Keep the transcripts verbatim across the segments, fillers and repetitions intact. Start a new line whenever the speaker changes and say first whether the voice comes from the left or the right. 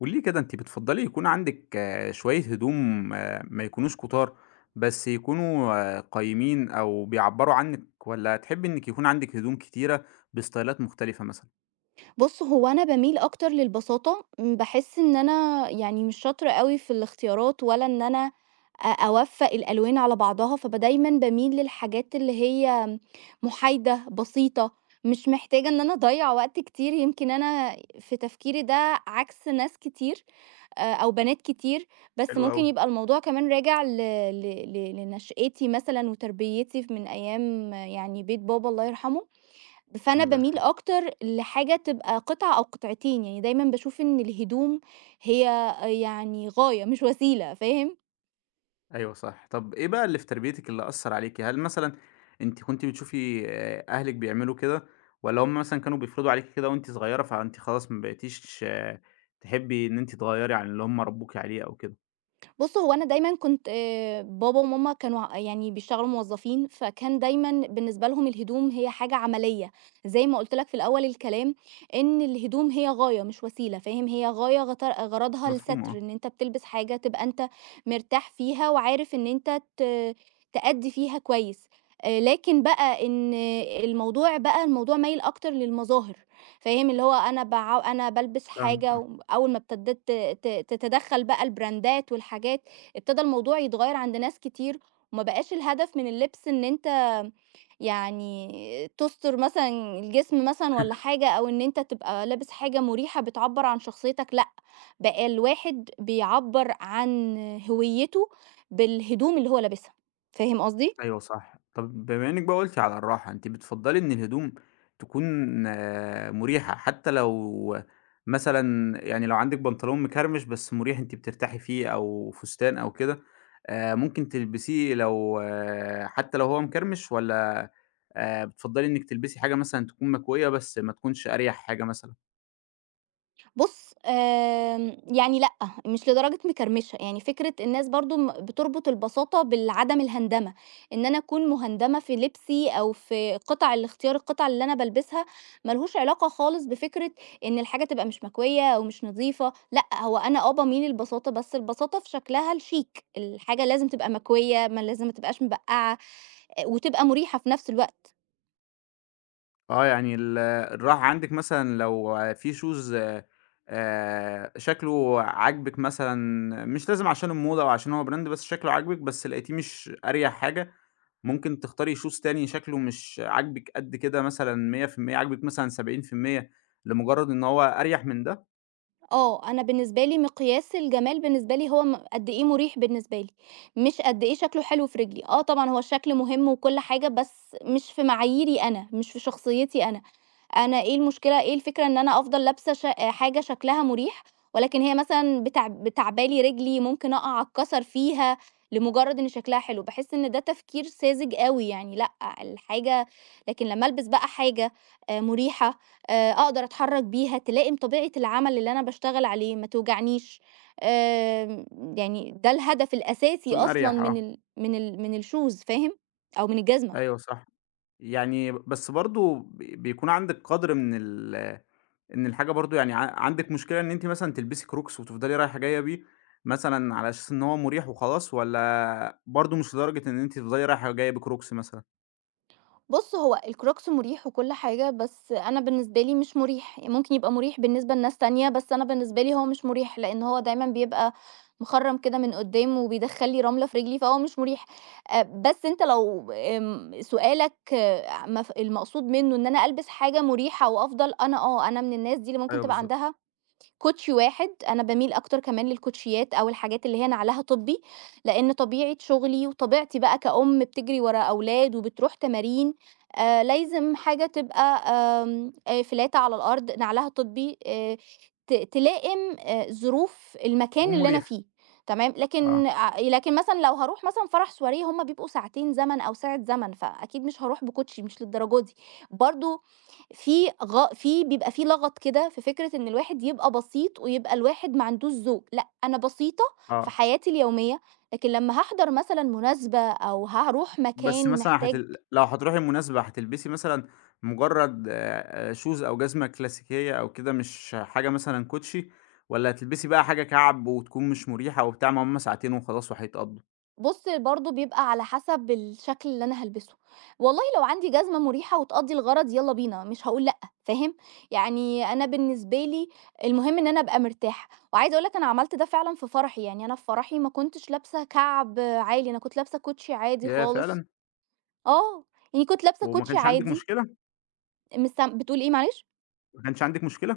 left: قولي لي كده أنتِ بتفضّلي يكون عندِك آه، شوية هدوم، آه، ما يكونوش كُتار، بس يكونوا، آه، قايمين أو بيعبّروا عنِّك، والّا تحبّي إنِّك يكون عندِك هدوم كتيرة بستايلات مختلفة مثلًا؟
right: بُص، هو أنا باميل أكتر للبساطة، امم، باحس إن أنا يعني مش شاطرة أوي في الاختيارات ولا إن أنا أ أوفّق الألوان على بعضها، فب دايمًا باميل للحاجات اللي هي مُحايدة، بسيطة، مش محتاجة إن أنا أضيّع وقت كتير، يمكن أنا في تفكيري ده عكس ناس كتير، آآ، أو بنات كتير، بس
left: حلو أوي.
right: ممكن يبقى الموضوع كمان راجع ل ل ل لنشأتي مثلًا وتربيتي ف من أيام، آه، يعني بيت بابا الله يرحمه. فأنا
left: الله
right: باميل
left: يرحمه.
right: أكتر لحاجة تبقى قطعة أو قطعتين، يعني دايمًا باشوف إن الهدوم هي يعني غاية مش وسيلة، فاهم؟
left: أيوه، صح. طَب إيه بقى اللي في تربيتِك اللي أثّر عليكِ؟ هل مثلًا أنتِ كنتِ بتشوفي آه، أهلِك بيعملوا كده، والّا هم مثلًا كانوا بيفرضوا عليكِ كده وأنتِ صغيرة فأنتِ خلاص ما بقيتيش آه، تحبّي إن أنتِ تغيّري عن اللي هم ربّوكِ عليه أو كده؟
right: بُص، هو أنا دايمًا كنت، آآ بابا وماما كانوا ع يعني بيشتغلوا موظفين، فكان دايمًا بالنسبة لهم الهدوم هي حاجة عملية، زي ما قُلت لك في الأول الكلام إن الهدوم هي غاية مش وسيلة، فاهم؟ هي غاية، غت غرضها
left: مفهوم
right: الستر،
left: آه،
right: إن أنت بتلبس حاجة تبقى أنت مرتاح فيها وعارف إن أنت ت تأدّي فيها كويس. آآ لكن بقى إن الموضوع بقى الموضوع مايل أكتر للمظاهر. فاهم؟ اللي هو أنا باع أنا بالبس
left: فاهمِك
right: حاجة
left: آه.
right: وأول ما ابتديت ت ت- تتدخّل بقى البراندات والحاجات، ابتدى الموضوع يتغيّر عند ناس كتير، وما بقاش الهدف من اللبس إن أنت يعني تُستر مثلًا الجسم مثلًا والّا حاجة، أو إن أنت تبقى لابس حاجة مُريحة بتعبّر عن شخصيتك، لأ، بقى الواحد بيعبّر عن هويته بالهدوم اللي هو لابسها، فاهم قصدي؟
left: أيوه، صح. طب بما إنِّك بقى قُلتِ على الراحة، أنتِ بتفضّلي إن الهدوم تكون، آه، مُريحة، حتى لو مثلًا يعني لو عندِك بنطلون مكرمش بس مُريح أنتِ بترتاحي فيه، أو فستان أو كده، آآ ممكن تلبسيه لو، آه، حتى لو هو مكرمش، والّا آآ بتفضّلي إنِّك تلبسي حاجة مثلًا تكون مكوية بس ما تكونش أريح حاجة مثلًا؟
right: بُص، آمم، يعني لأ، مش لدرجة مِكرمشة، يعني فكرة الناس برضه م بتربط البساطة بالعدم الهندَمة، إن أنا أكون مهندَمة في لبسي أو في قطع ال اختيار القطع اللي أنا بالبسها، ما لهوش علاقة خالص بفكرة إن الحاجة تبقى مش مكوية أو مش نضيفة، لأ، هو أنا آه باميل للبساطة، بس البساطة في شكلها الشيك، الحاجة لازم تبقى مكوية، ما لازم ما تبقاش مبقّعة، آآ، وتبقى مُريحة في نفس الوقت.
left: آه، يعني ال الراحة عندِك مثلًا لو في shoes آآ شكله عاجبِك مثلًا، مش لازم عشان الموضة أو عشان هو brand، بس شكله عاجبِك، بس لقيتيه مش أريح حاجة، ممكن تختاري shoes تاني شكله مش عاجبِك قد كده، مثلًا مية في المية عاجبِك مثلًا سبعين في المية، لمجرد إن هو أريح من ده،
right: آه، أنا بالنسبة لي مقياس الجمال بالنسبة لي هو م قد إيه مُريح بالنسبة لي، مش قد إيه شكله حلو في رجلي، آه طبعًا هو الشكل مهم وكل حاجة، بس مش في معاييري أنا، مش في شخصيتي أنا. أنا إيه المشكلة، إيه الفكرة إن أنا أفضل لابسة ش حاجة شكلها مريح، ولكن هي مثلًا بتع بتاعبة لي رجلي، ممكن أقع أتكسر فيها لمجرد إن شكلها حلو، باحس إن ده تفكير ساذج أوي يعني لأ، الحاجة لكن لمّا ألبس بقى حاجة آآ مريحة، آآ أقدر أتحرك بيها، تلائم طبيعة العمل اللي أنا باشتغل عليه، ما توجعنيش، آمم يعني ده الهدف الأساسي
left: يكون
right: أصلًا
left: أريح
right: من
left: آه.
right: ال من ال من الshoes، فاهم؟ أو من الجزمة.
left: أيوه، صح. يعني بس برضه ب بيكون عندِك قدْر من ال إن الحاجة برضه، يعني ع عندِك مشكلة إن أنتِ مثلًا تلبسي Crocs وتفضلي رايحة جاية بيه مثلًا، على أساس إن هو مُريح وخلاص، والّا برضه مش لدرجة إن أنتِ تفضلي رايحة جاية بCrocs مثلًا؟
right: بُص، هو الcrocs مُريح وكل حاجة، بس أنا بالنسبة لي مش مُريح، ممكن يبقى مُريح بالنسبة لناس تانية، بس أنا بالنسبة لي هو مش مُريح، لإن هو دايمًا بيبقى مخرّم كده من قدّام وبيدخّل لي رملة في رجلي، فهو مش مُريح. آآ، بس أنت لو، آمم، سؤالك، آه، مف المقصود منه إن أنا ألبس حاجة مُريحة وأفضل، أنا آه، أنا من الناس دي اللي ممكن
left: أيوه،
right: تبقى
left: بالضبط.
right: عندها كوتشي واحد، أنا باميل أكتر كمان للكوتشيات أو الحاجات اللي هي نعلها طبي، لإن طبيعة شغلي وطبيعتي بقى كأم بتجري ورا أولاد وبتروح تمارين، آآ لازم حاجة تبقى، آمم، آآ فلاتة على الأرض، نعلها طبي، آآ ت تلائم آآ ظروف
left: هو
right: المكان اللي أنا
left: مُريح.
right: فيه، تمام،
left: آه،
right: لكن ع لكن مثلًا لو هاروح مثلًا فرح سواريه هم بيبقوا ساعتين زمن أو ساعة زمن، فأكيد مش هاروح بكوتشي، مش للدرجة دي. برضه في غ في بيبقى في لغط كده في فكرة إن الواحد يبقى بسيط ويبقى الواحد ما عندوش ذوق، لأ أنا بسيطة في
left: آه.
right: حياتي اليومية، لكن لمّا هاحضر مثلًا مناسبة أو هاروح
left: بس
right: مكان
left: مثلًا
right: محتاج،
left: هتل لو هتروحي مناسبة هتلبسي مثلًا مجرد آآ shoes أو جزمة كلاسيكية أو كده، مش حاجة مثلًا كوتشي، والّا هتلبسي بقى حاجة كعب وتكون مش مريحة وبتاع، ما هم ساعتين وخلاص وهيتقضوا؟
right: بُص برضه بيبقى على حسب الشكل اللي أنا هالبسه، والله لو عندي جزمة مريحة وتقضي الغرض يالّا بينا مش هاقول لأ، فاهم؟ يعني أنا بالنسبة لي المهم إن أنا أبقى مرتاحة، وعايزة أقول لك أنا عملت ده فعلًا في فرحي، يعني أنا في فرحي ما كنتش لابسة كعب عالي، أنا كنت لابسة كوتشي عادي
left: ياه،
right: خالص،
left: فعلًا!
right: آه، يعني كنت لابسة
left: وما
right: كوتشي
left: كانش عندِك
right: عادي.
left: مشكلة؟
right: مس بتقول إيه معلش؟
left: ما كانش عندِك مشكلة؟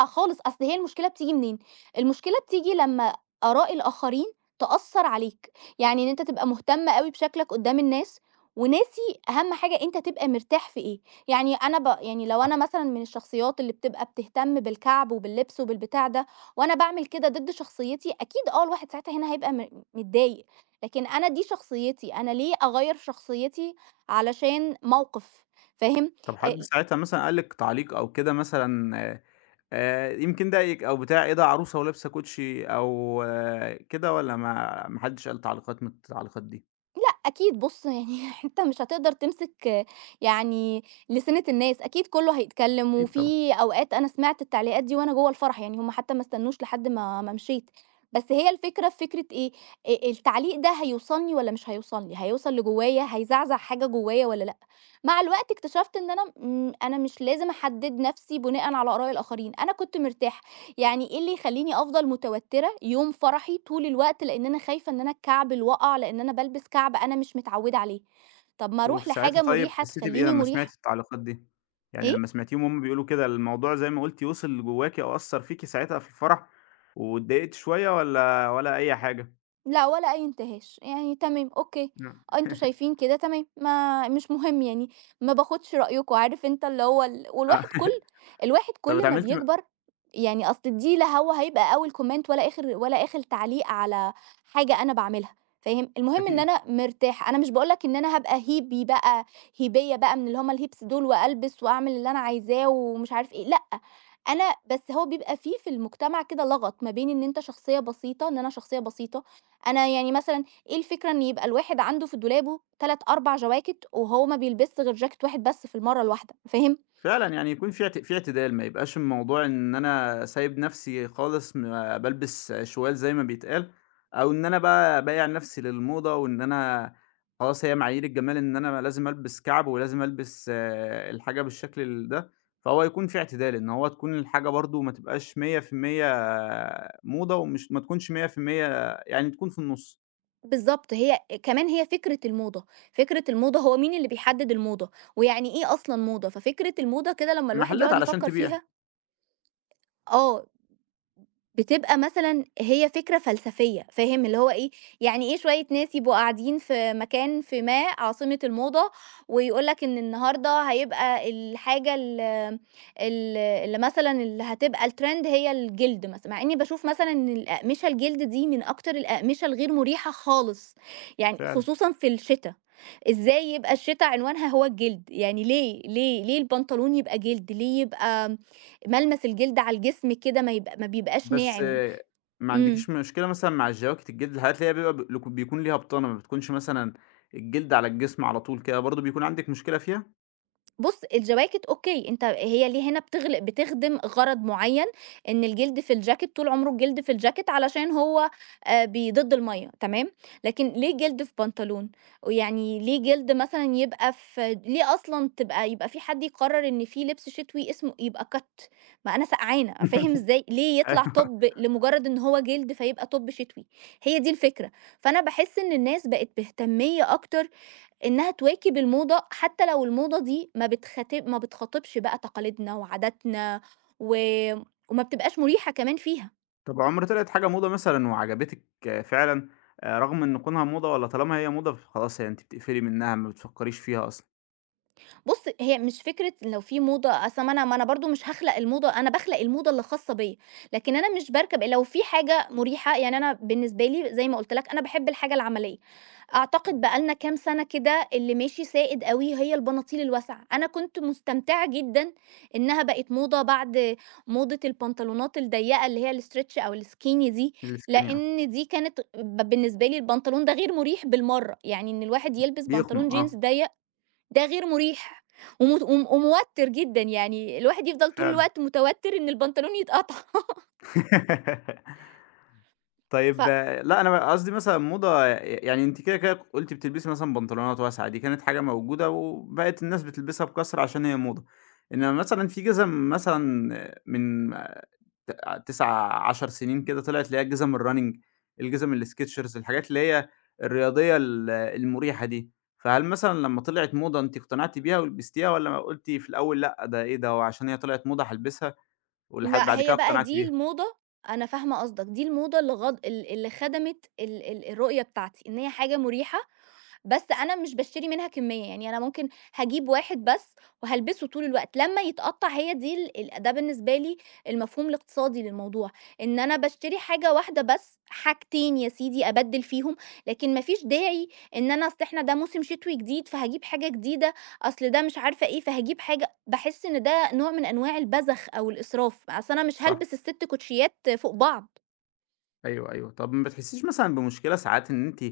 right: لأ خالص، أصل هي المشكلة بتيجي منين؟ المشكلة بتيجي لمّا آراء الآخرين تأثّر عليك، يعني إن أنت تبقى مهتم أوي بشكلك قدّام الناس، وناسي أهم حاجة أنت تبقى مرتاح في إيه، يعني أنا ب يعني لو
left: آه،
right: أنا مثلًا من الشخصيات اللي بتبقى بتهتم بالكعب وباللبس وبالبتاع ده، وأنا باعمل كده ضد شخصيتي، أكيد آه الواحد ساعتها هنا هيبقى م متضايق، لكن أنا دي شخصيتي، أنا ليه أغيّر شخصيتي علشان موقف، فاهم؟
left: طب حد
right: آآ
left: ساعتها مثلًا قال لِك تعليق أو كده، مثلًا آآ يمكن ضايقِك أو بتاع، إيه ده عروسة ولابسة كوتشي، أو آه، كده، والّا ما ما حدش قال تعليقات من التعليقات دي؟
right: لأ أكيد بُص يعني أنت مش هتقدر تمسك يعني لسِنة الناس، أكيد كلّه هيتكلّم،
left: أكيد طبعًا.
right: وفي أوقات أنا سمعت التعليقات دي وأنا جوّه الفرح، يعني هُم حتى ما استنوش لحد ما ما مشيت، بس هي الفكرة في فكرة إيه، آآ التعليق ده هيوصلني والّا مش هيوصلني، هيوصل لجوّايا، هيزعزع حاجة جوّايا والّا لأ؟ مع الوقت اكتشفت إن أنا م أنا مش لازم أحدّد نَفْسي بُناءً على آراء الآخرين، أنا كنت مرتاحة. يعني إيه اللي يخلّيني أفضل متوتّرة يوم فرحي طول الوقت، لإن أنا خايفة إن أنا الكعب الوَقَع، لإن أنا بالبس كعب أنا مش متعوّدة عليه. طب ما أروح
left: وفي ساعتها
right: لحاجة
left: طيب
right: مُريحة
left: حسيتِ بإيه
right: تخلّيني
left: لمّا سمعتِ
right: مُريحة.
left: التعليقات دي؟ يعني
right: إيه؟
left: لمّا سمعتيهم هُم بيقولوا كده، الموضوع زي ما قُلتِ وصل لجواكِ أو أثّر فيكِ ساعتها في الفرح، واتضايقتِ شوية، والّا والّا أي حاجة؟
right: لأ، ولا أي انتهاش، يعني تمام، أوكي،
left: نعم.
right: آه، أنتم شايفين كده تمام، ما مش مهم يعني، ما باخدش رأيكم، عارف أنت اللي هو ال،
left: آه.
right: والواحد كل الواحد
left: طب
right: كل ما
left: اتعاملتِ م
right: بيكبر، يعني أصل دي لا هو هيبقى أول comment ولا آخر ولا آخر تعليق على حاجة أنا باعملها، فاهم؟ المهم إن
left: أكيد.
right: أنا مرتاحة، أنا مش باقول لك إن أنا هابقى هيبي بقى، هيبية بقى من اللي هم الهيبس دول وألبس وأعمل اللي أنا عايزاه ومش عارف إيه، لأ، أنا بس هو بيبقى في في المجتمع كده لغط ما بين إن أنت شخصية بسيطة، إن أنا شخصية بسيطة أنا يعني مثلًا إيه الفكرة إن يبقى الواحد عنده في دولابه ثلاثة، أربعة جواكت وهو ما بيلبسش غير جاكيت واحد بس في المَرّة الواحدة، فاهم؟
left: فعلًا، يعني يكون في اعت في اعتدال، ما يبقاش الموضوع إن أنا سايب نَفْسي خالص م بالبس شوال زي ما بيتقال، أو إن أنا بقى بايع نَفْسي للموضة وإن أنا خلاص هي معايير الجمال إن أنا لازم ألبس كَعْب، ولازم ألبس آه، الحاجة بالشكل ال ده، فهو يكون في اعتدال، إن هو تكون الحاجة برضه ما تبقاش مية في المية موضة، ومش ما تكونش مية في المية، يعني تكون في النُّص.
right: بالضبط، هي كمان هي فكرة الموضة، فكرة الموضة هو مين اللي بيحدد الموضة، ويعني إيه أصلًا موضة، ففكرة الموضة كده لمّا الواحد
left: محلات
right: يقعد
left: علشان
right: يفكّر
left: تبيع.
right: فيها. آه. بتبقى مثلًا هي فكرة فلسفية، فاهم؟ اللي هو إيه، يعني إيه شوية ناس يبقوا قاعدين في مكان في ما عاصمة الموضة، ويقول لك إن النهارده هيبقى الحاجة ال ال اللي مثلًا اللي هتبقى الtrend هي الجلد مثلًا، مع إني باشوف مثلًا إن الأقمشة الجلد دي من أكتر الأقمشة الغير مريحة خالص، يعني
left: فعلًا.
right: خصوصًا في الشتا، إزاي يبقى الشتا عنوانها هو الجلد؟ يعني ليه، ليه، ليه البنطلون يبقى جلد؟ ليه يبقى ملمس الجلد على الجسم كده ما يبق ما بيبقاش
left: بس
right: ناعم.
left: آه، ما
right: إمم.
left: عندكيش مشكلة مثلًا مع الجواكت الجلد، الحاجات اللي هي بيبقى ب بيكون ليها بطانة، ما بتكونش مثلًا الجلد على الجسم على طول كده، برضه بيكون عندِك مشكلة فيها؟
right: بُص، الجواكت أوكي، أنت هي ليه هنا بتغل بتخدم غرض معيّن، إن الجلد في الجاكيت طول عمره الجلد في الجاكيت علشان هو آآ بي ضد المَيّة تمام، لكن ليه جلد في بنطلون؟ ويعني ليه جلد مثلًا يبقى في ليه أصلًا تبقى يبقى في حد يقرر إن في لبس شتوي اسمه يبقى كَت ما أنا سقعانة فاهم إزاي؟ ليه يطلع
left: أيوه.
right: توب لمجرد إن هو جلد فيبقى توب شتوي؟ هي دي الفكرة، فأنا باحس إن الناس بقت مهتمية أكتر إنها تواكب الموضة، حتى لو الموضة دي ما بتخات ما بتخاطبش بقى تقاليدنا وعاداتنا و وما بتبقاش مُريحة كمان فيها.
left: طب عُمر طلعت حاجة موضة مثلًا وعجبتِك، آه، فعلًا، آآ رغم إن كونها موضة، والّا طالما هي موضة فخلاص هي أنتِ بتقفلي منها ما بتفكّريش فيها أصلًا؟
right: بُص، هي مش فكرة لو في موضة أصل ما أنا ما أنا برضه مش هاخلق الموضة، أنا باخلق الموضة اللي خاصة بيّا، لكن أنا مش باركب لو في حاجة مريحة يعني أنا بالنسبة لي زي ما قُلت لك أنا باحب الحاجة العملية، أعتقد بقى لنا كام سَنة كده اللي ماشي سائد أوي هي البناطيل الواسعة، أنا كنت مستمتعة جدًا إنها بقت موضة بعد موضة البنطلونات الضيّقة اللي هي الstretch أو الskinny دي،
left: الskinny، آه.
right: لإن دي كانت ب بالنسبة لي البنطلون ده غير مريح بالمرّة، يعني إن الواحد يلبس بنطلون
left: بيخنق،
right: جينز
left: آه.
right: ضيّق ده غير مُريح ومت وم وموتّر جدًا، يعني الواحد يفضل طول
left: فعلًا.
right: الوقت متوتّر إن البنطلون يتقطع ف
left: طيب آآ لأ، أنا قصدي مثلًا موضة ي يعني أنتِ كده، كده قُلتِ بتلبسي مثلًا بنطلونات واسعة، دي كانت حاجة موجودة وبقت الناس بتلبسها بكثرة عشان هي موضة. إنما مثلًا في جِزم مثلًا من ت تسعة، عشر سنين كده طلعت اللي هي جِزم الrunning، الجِزم الsketchers، الحاجات اللي هي الرياضية ال المريحة دي. فهل مثلًا لمّا طلعت موضة أنتِ اقتنعتِ بيها ولبستيها، والّا قُلتِ في الأول لأ، ده إيه ده، هو عشان هي طلعت موضة هالبسها، ولحد
right: لأ،
left: بعد كده
right: هي بقى
left: اقتنعتِ
right: دي
left: بيها؟
right: الموضة أنا فاهمة قصدك، دي الموضة اللي غض ال اللي خدمت ال ال الرؤية بتاعتي، إن هي حاجة مُريحة بس أنا مش باشتري منها كمية، يعني أنا ممكن هاجيب واحد بس وهالبسه طول الوقت، لمّا يتقطّع هي دي ال ال ده بالنسبة لي المفهوم الاقتصادي للموضوع، إن أنا باشتري حاجة واحدة بس، حاجتين يا سيدي أبدِّل فيهم، لكن ما فيش داعي إن أنا أصل إحنا ده موسم شتوي جديد فهاجيب حاجة جديدة، أصل ده مش عارفة إيه فهاجيب حاجة باحس إن ده نوع من أنواع البذخ أو الإسراف، أصل أنا مش
left: صح.
right: هالبس الست كوتشيات فوق بعض،
left: أيوه، أيوه. طب ما بتحسّيش مثلًا بمشكلة ساعات إن أنتِ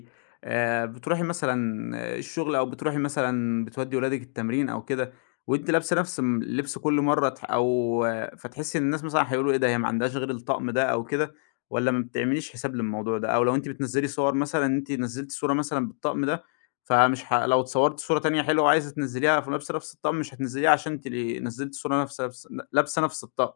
left: آآ بتروحي مثلًا الشغل، أو بتروحي مثلًا بتودّي ولادِك التمرين أو كده، وأنتِ لابسة نفس م اللبس كل مرّة، تح أو آه، فتحسّي إن الناس مثلًا هيقولوا إيه ده، هي ما عندهاش غير الطقم ده أو كده، والّا ما بتعمليش حساب للموضوع ده؟ أو لو أنتِ بتنزّلي صور، مثلًا أنتِ نزّلتِ صورة مثلًا بالطقم ده، فمش ه لو اتصورتِ صورة تانية حلوة وعايزة تنزّليها فلابسة نفس نفس الطقم، مش هتنزّليها عشان أنتِ ل نزّلتِ صورة نفس لابسة ن لابسة نفس الطقم.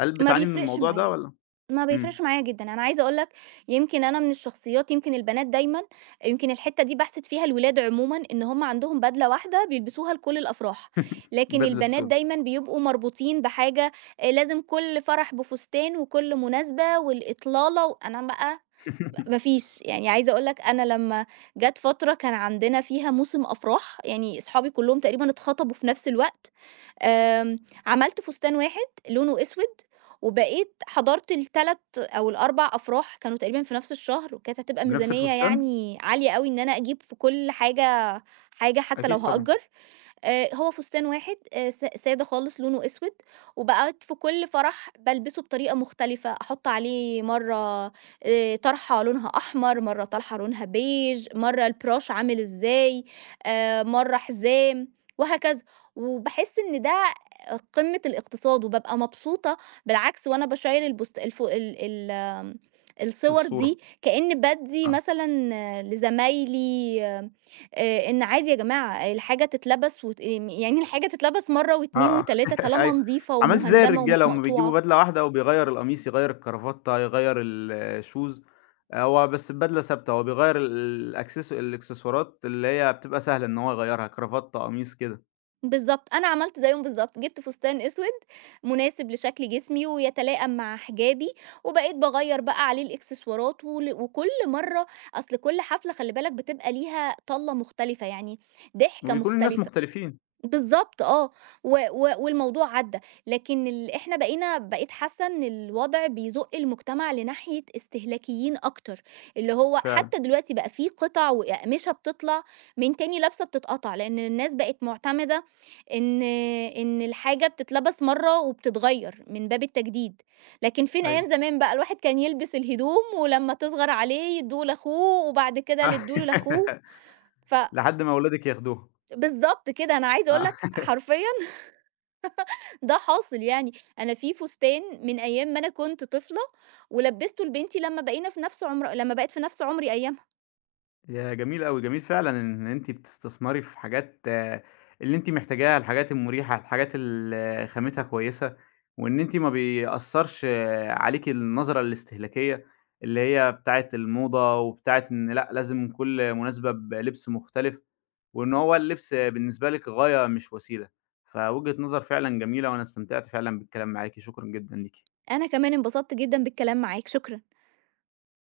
left: هل
right: ما
left: بتعاني من
right: بيفرقش
left: الموضوع ده،
right: معايا.
left: والّا؟
right: ما
left: إمم.
right: بيفرقش معايا جدًا، أنا عايزة أقول لك يمكن أنا من الشخصيات يمكن البنات دايمًا يمكن الحتة دي باحسد فيها الولاد عمومًا، إن هم عندهم بدلة واحدة بيلبسوها لكل الأفراح، لكن
left: البدلة
right: البنات
left: السودا.
right: دايمًا بيبقوا مربوطين بحاجة، آآ، لازم كل فرح بفستان وكل مناسبة والإطلالة وأنا بقى ما فيش، يعني عايزة أقول لك أنا لمّا جات فترة كان عندنا فيها موسم أفراح، يعني أصحابي كلّهم تقريبًا اتخطبوا في نفس الوقت. آمم، عملت فستان واحد لونه أسود، وبقيت حضرت الثلاثة أو الأربعة أفراح كانوا تقريبًا في نفس الشهر، وكانت هتبقى
left: بنفس
right: ميزانية
left: الفستان؟
right: يعني عالية أوي إن أنا أجيب في كل حاجة حاجة حتى لو
left: أكيد طبعًا.
right: هأجّر. آآ هو فستان واحد، آآ س سادة خالص لونه أسود، وبقيت في كل فرح بالبسه بطريقة مختلفة، أحط عليه مرّة، آآ طرحة لونها أحمر، مرّة طرحة لونها بيج، مرّة البروش عامل إزاي، آآ مرّة حزام، وهكذا. وباحس إن ده قمة الاقتصاد، وبابقى مبسوطة بالعكس وأنا باشيّر البوست الف ال ال آمم الصور
left: الصورة.
right: دي كأني بادّي
left: آه.
right: مثلًا، آه، لزمايلي، آآ إن عادي يا جماعة الحاجة تتلبس وت آمم يعني الحاجة تتلبس مرّة
left: آه،
right: واثنين
left: آه،
right: وتلاتة طالما
left: أيوه.
right: نضيفة
left: عملت زي
right: ومهندمة
left: الرجالة،
right: ومش
left: هُم بيجيبوا
right: مقطوعة.
left: بدلة واحدة وبيغيّر القميص، يغيّر الكرافتة، يغيّر الشوز، هو بس البدلة ثابتة، هو بيغيّر ال- الأكسس الإكسسوارات اللي هي بتبقى سهلة إن هو يغيّرها، كرافتة، قميص كده،
right: بالضبط، أنا عملت زيّهم بالضبط، جِبت فستان أسود مناسب لشكل جسمي ويتلائم مع حجابي، وبقيت باغيّر بقى عليه الإكسسوارات ول وكل مرّة أصل كل حفلة خلّي بالك بتبقى ليها طَلّة مختلفة، يعني ضحكة
left: وبيكون الناس
right: مختلفة.
left: مختلفين،
right: بالضبط آه، و و والموضوع عدّى، لكن ال إحنا بقينا بقيت حاسة إن الوضع بيزُق المجتمع لناحية استهلاكيين أكتر، اللي هو
left: فعلًا،
right: حتى دلوقتي بقى في قطع وأقمشة بتطلع من تاني لابسة بتتقطع، لإن الناس بقت مُعتمدة إن إن الحاجة بتتلبس مرّة وبتتغيّر من باب التجديد، لكن فين أيام
left: أيوه.
right: زمان بقى الواحد كان يلبس الهدوم ولمّا تصغر عليه يدّوه لأخوه وبعد كده اللي تدّوا له لأخوه، ف
left: لحد ما ولادِك ياخدوها.
right: بالضبط كده، أنا عايزة أقول
left: آه.
right: لك حرفيًا ده حاصل يعني، أنا في فستان من أيام ما أنا كنت طفلة ولبّسته لبنتي لمّا بقينا في نفْس عمر لمّا بقت في نفْس عمري أيامها،
left: يا جميل أوي، جميل فعلًا إن أنتِ بتستثمري في حاجات آه، اللي أنتِ محتاجاها، الحاجات المريحة، الحاجات اللي خامتها كويسة، وإن أنتِ ما بيأثّرش عليكِ النظرة الاستهلاكية اللي هي بتاعة الموضة وبتاعة إن لأ، لازم كل مناسبة بلبس مختلف، وإن هو اللبس بالنسبة لِك غاية مش وسيلة، فوجهة نظر فعلًا جميلة، وأنا استمتعت فعلًا بالكلام معاكِ، شكرًا جدًا ليكِ.
right: أنا كمان انبسطت جدًا بالكلام معاك، شكرًا.